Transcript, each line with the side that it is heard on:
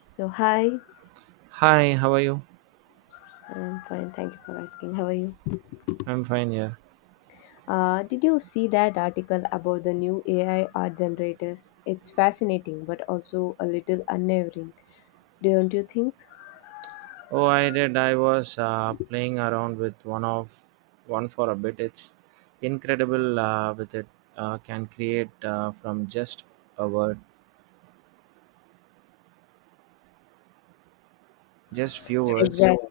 left: So, hi,
right: Hi, how are you?
left: I'm fine. Thank you for asking. How are you?
right: I'm fine, yeah.
left: Did you see that article about the new AI art generators? It's fascinating, but also a little unnerving, don't you think?
right: Oh, I did. I was playing around with one for a bit. It's incredible, with it can create, from just a word, just few words.
left: Exactly. No.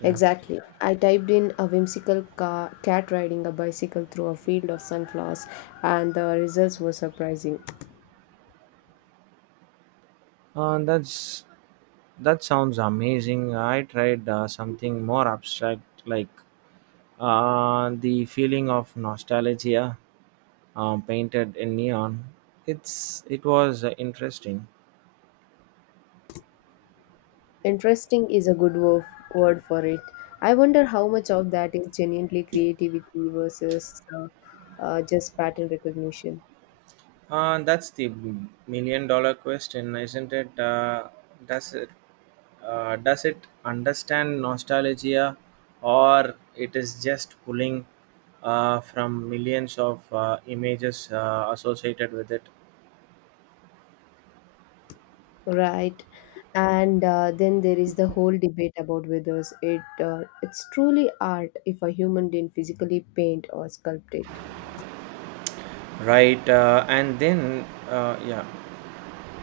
right: Yeah,
left: Exactly. I typed in a whimsical cat riding a bicycle through a field of sunflowers, and the results were surprising.
right: uh, that's that sounds amazing. I tried something more abstract, like the feeling of nostalgia painted in neon. It was interesting.
left: Interesting is a good word for it. I wonder how much of that is genuinely creativity versus just pattern recognition.
right: That's the $1,000,000 question, isn't it? Does it does it understand nostalgia, or it is just pulling from millions of images associated with it?
left: Right. And then there is the whole debate about whether it's truly art if a human didn't physically paint or sculpt it.
right: Right, and then yeah,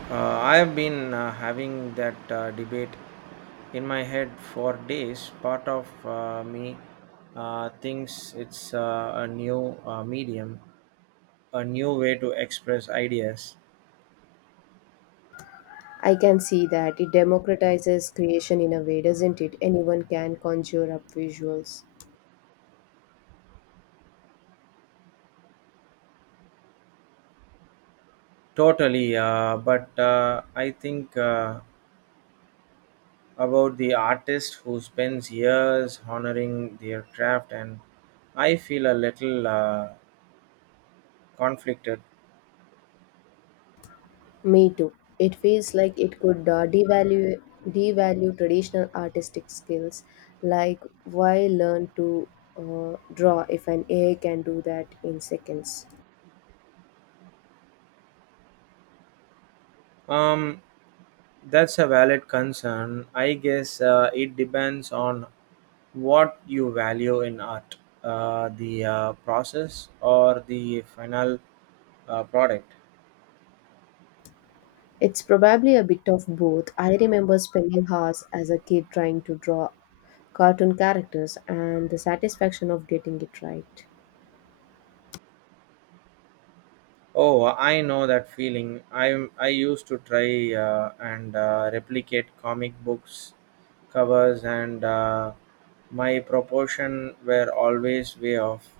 right: I have been having that debate in my head for days. Part of me thinks it's a new medium, a new way to express ideas.
left: I can see that it democratizes creation in a way, doesn't it? Anyone can conjure up visuals.
right: Totally, but I think about the artist who spends years honoring their craft, and I feel a little conflicted.
left: Me too. It feels like it could devalue traditional artistic skills, like why learn to draw if an AI can do that in seconds?
right: Um, that's a valid concern. I guess it depends on what you value in art, the process or the final product.
left: It's probably a bit of both. I remember spending hours as a kid trying to draw cartoon characters and the satisfaction of getting it right.
right: Oh, I know that feeling. I used to try and replicate comic books covers, and my proportion were always way off.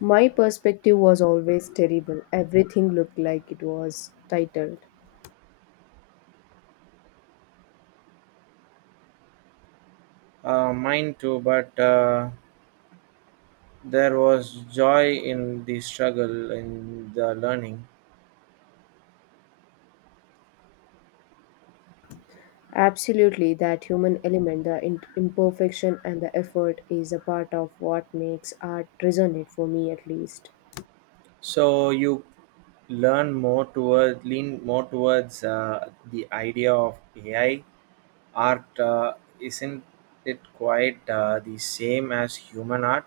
left: My perspective was always terrible. Everything looked like it was titled.
right: Mine too, but there was joy in the struggle in the learning.
left: Absolutely, that human element, the imperfection, and the effort is a part of what makes art resonate for me at least.
right: So you learn more toward lean more towards the idea of AI art. Isn't it quite the same as human art?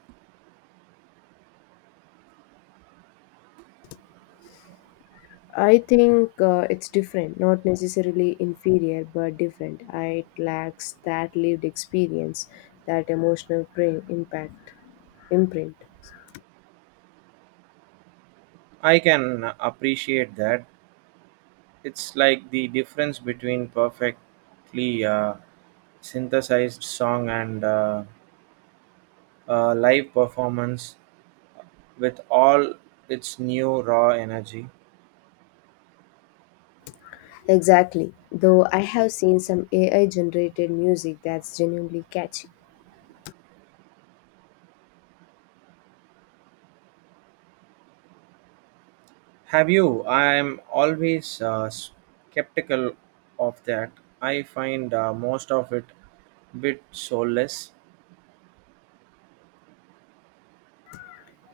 left: I think it's different, not necessarily inferior, but different. It lacks that lived experience, that emotional imprint.
right: I can appreciate that. It's like the difference between perfectly synthesized song and a live performance with all its new raw energy.
left: Exactly. Though I have seen some AI generated music that's genuinely catchy.
right: Have you? I'm always skeptical of that. I find most of it bit soulless.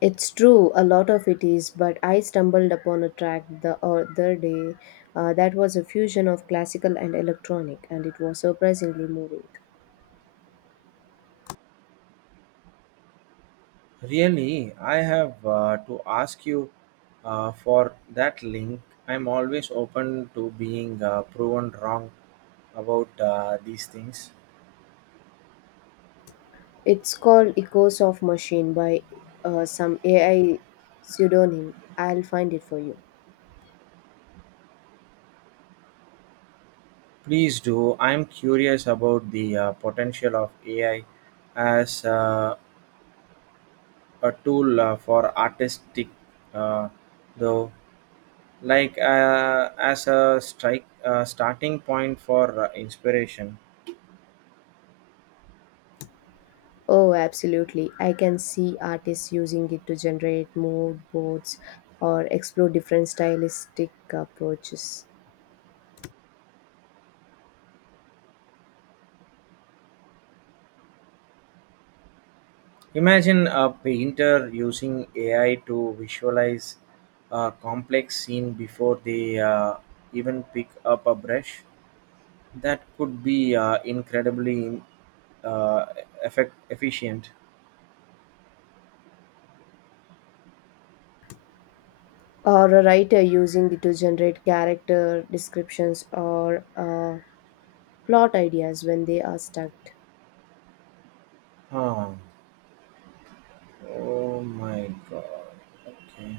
left: It's true, a lot of it is, but I stumbled upon a track the other day that was a fusion of classical and electronic, and it was surprisingly moving.
right: Really, I have to ask you for that link. I'm always open to being proven wrong about these things.
left: It's called Echoes of Machine by some AI pseudonym. I'll find it for you.
right: Please do. I'm curious about the potential of AI as a tool for artistic, uh, though, like as a strike starting point for inspiration.
left: Oh, absolutely. I can see artists using it to generate mood boards or explore different stylistic approaches.
right: Imagine a painter using AI to visualize a complex scene before they even pick up a brush. That could be incredibly, uh, efficient.
left: Or a writer using it to generate character descriptions or plot ideas when they are stuck.
right: Huh. Oh my god. Okay.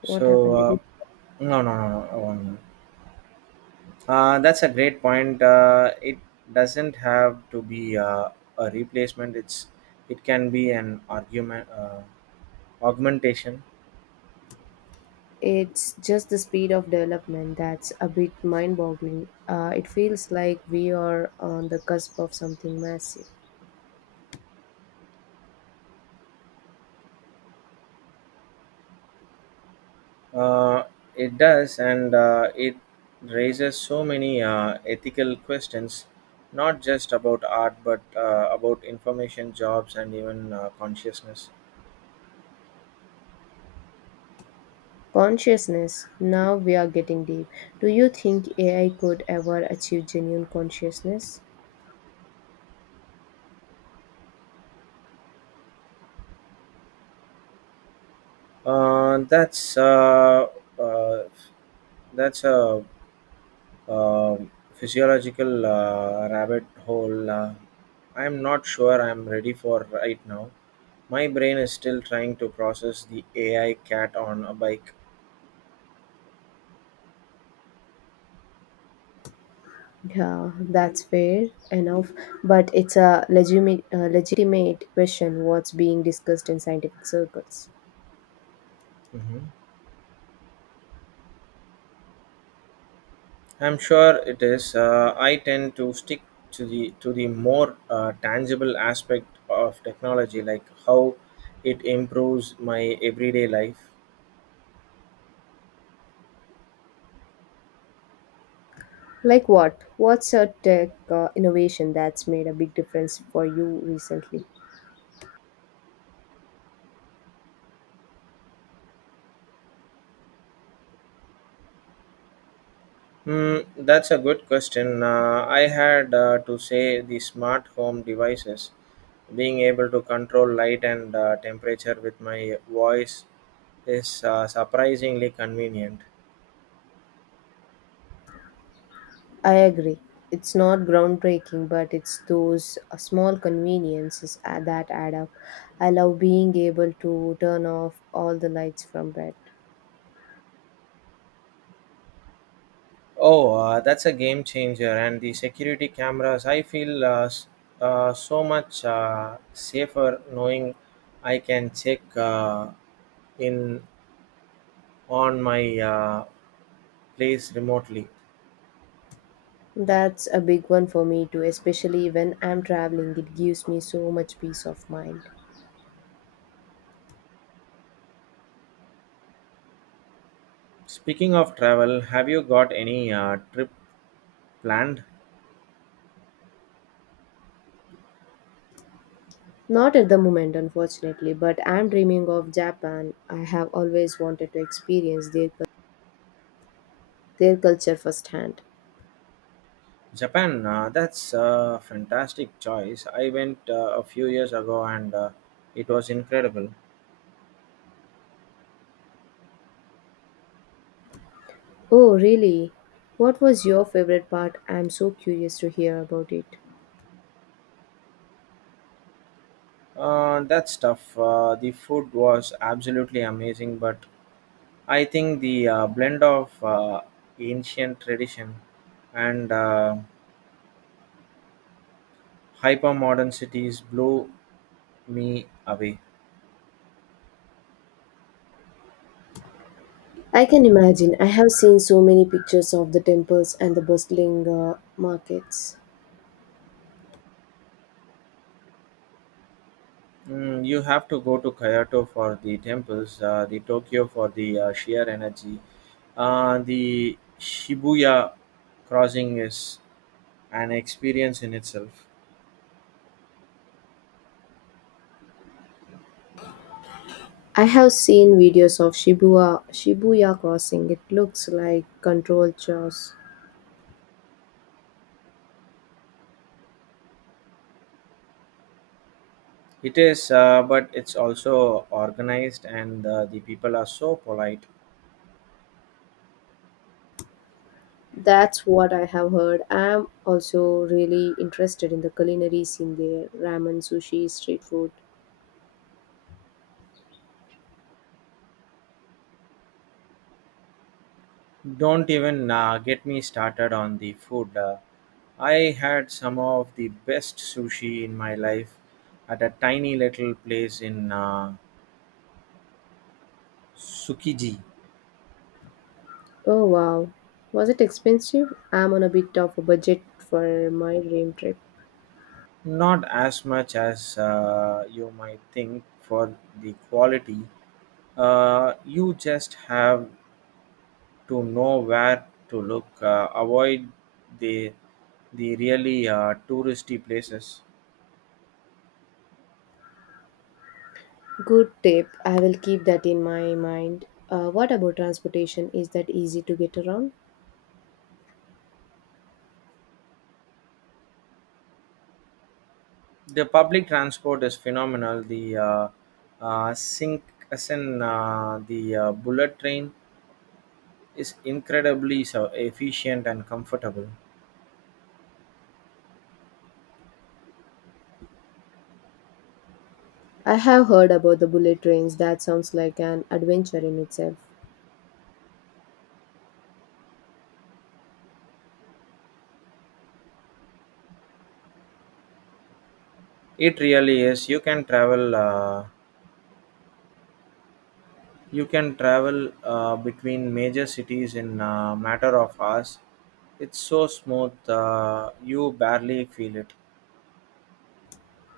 left: What
right: So,
left: happened? Did you—
right: no, no, no, no, I won't. That's a great point. It doesn't have to be a replacement. It can be an argument, augmentation.
left: It's just the speed of development that's a bit mind boggling. It feels like we are on the cusp of something massive.
right: Uh, it does, and it raises so many ethical questions, not just about art, but about information, jobs, and even consciousness.
left: Consciousness, now we are getting deep. Do you think AI could ever achieve genuine consciousness?
right: Uh, that's uh, uh, that's a physiological rabbit hole. I'm not sure I'm ready for right now. My brain is still trying to process the AI cat on a bike.
left: Yeah, that's fair enough, but it's a legitimate question what's being discussed in scientific circles.
right: Mhm. I'm sure it is. I tend to stick to the more tangible aspect of technology, like how it improves my everyday life.
left: Like what? What's a tech innovation that's made a big difference for you recently?
right: Hmm, that's a good question. I had to say the smart home devices, being able to control light and temperature with my voice is surprisingly convenient.
left: I agree. It's not groundbreaking, but it's those small conveniences that add up. I love being able to turn off all the lights from bed.
right: Oh, that's a game changer. And the security cameras, I feel, so much safer knowing I can check in on my place remotely.
left: That's a big one for me too, especially when I'm traveling. It gives me so much peace of mind.
right: Speaking of travel, have you got any trip planned?
left: Not at the moment, unfortunately, but I'm dreaming of Japan. I have always wanted to experience their culture firsthand.
right: Japan, that's a fantastic choice. I went a few years ago and it was incredible.
left: Oh, really? What was your favorite part? I'm so curious to hear about it.
right: The food was absolutely amazing, but I think the blend of ancient tradition and hyper modern cities blew me away.
left: I can imagine. I have seen so many pictures of the temples and the bustling markets.
right: Mm, you have to go to Kyoto for the temples, the Tokyo for the sheer energy. The Shibuya crossing is an experience in itself.
left: I have seen videos of Shibuya crossing. It looks like controlled chaos.
right: It is, but it's also organized, and the people are so polite.
left: That's what I have heard. I am also really interested in the culinary scene there: ramen, sushi, street food.
right: Don't even get me started on the food. I had some of the best sushi in my life at a tiny little place in, Tsukiji.
left: Oh wow. Was it expensive? I'm on a bit of a budget for my dream trip.
right: Not as much as you might think for the quality. You just have to know where to look. Avoid the the really touristy places.
left: Good tip. I will keep that in my mind. What about transportation? Is that easy to get around?
right: The public transport is phenomenal. The Shinkansen, the bullet train is incredibly so efficient and comfortable.
left: I have heard about the bullet trains. That sounds like an adventure in itself.
right: It really is. You can travel between major cities in a matter of hours. It's so smooth. You barely feel it.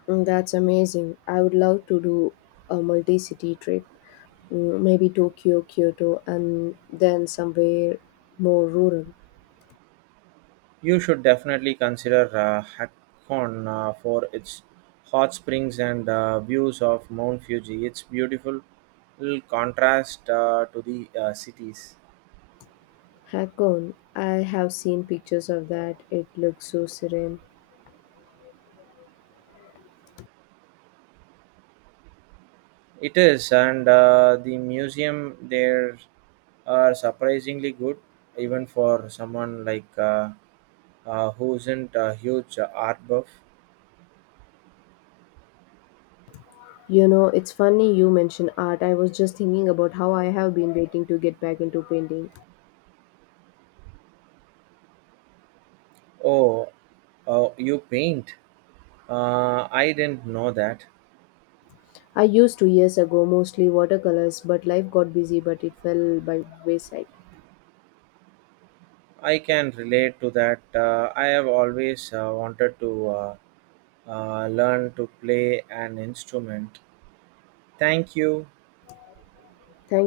left: Mm, that's amazing. I would love to do a multi city trip, mm, maybe Tokyo, Kyoto, and then somewhere more rural.
right: You should definitely consider Hakon for its hot springs and views of Mount Fuji. It's beautiful little contrast to the cities.
left: Hakone. I have seen pictures of that. It looks so serene.
right: It is, and the museum there are surprisingly good, even for someone like who isn't a huge art buff.
left: You know, it's funny you mention art. I was just thinking about how I have been waiting to get back into painting.
right: Oh, you paint? I didn't know that.
left: I used 2 years ago, mostly watercolors, but life got busy, but it fell by wayside.
right: I can relate to that. I have always wanted to, learn to play an instrument. Thank you.
left: Thank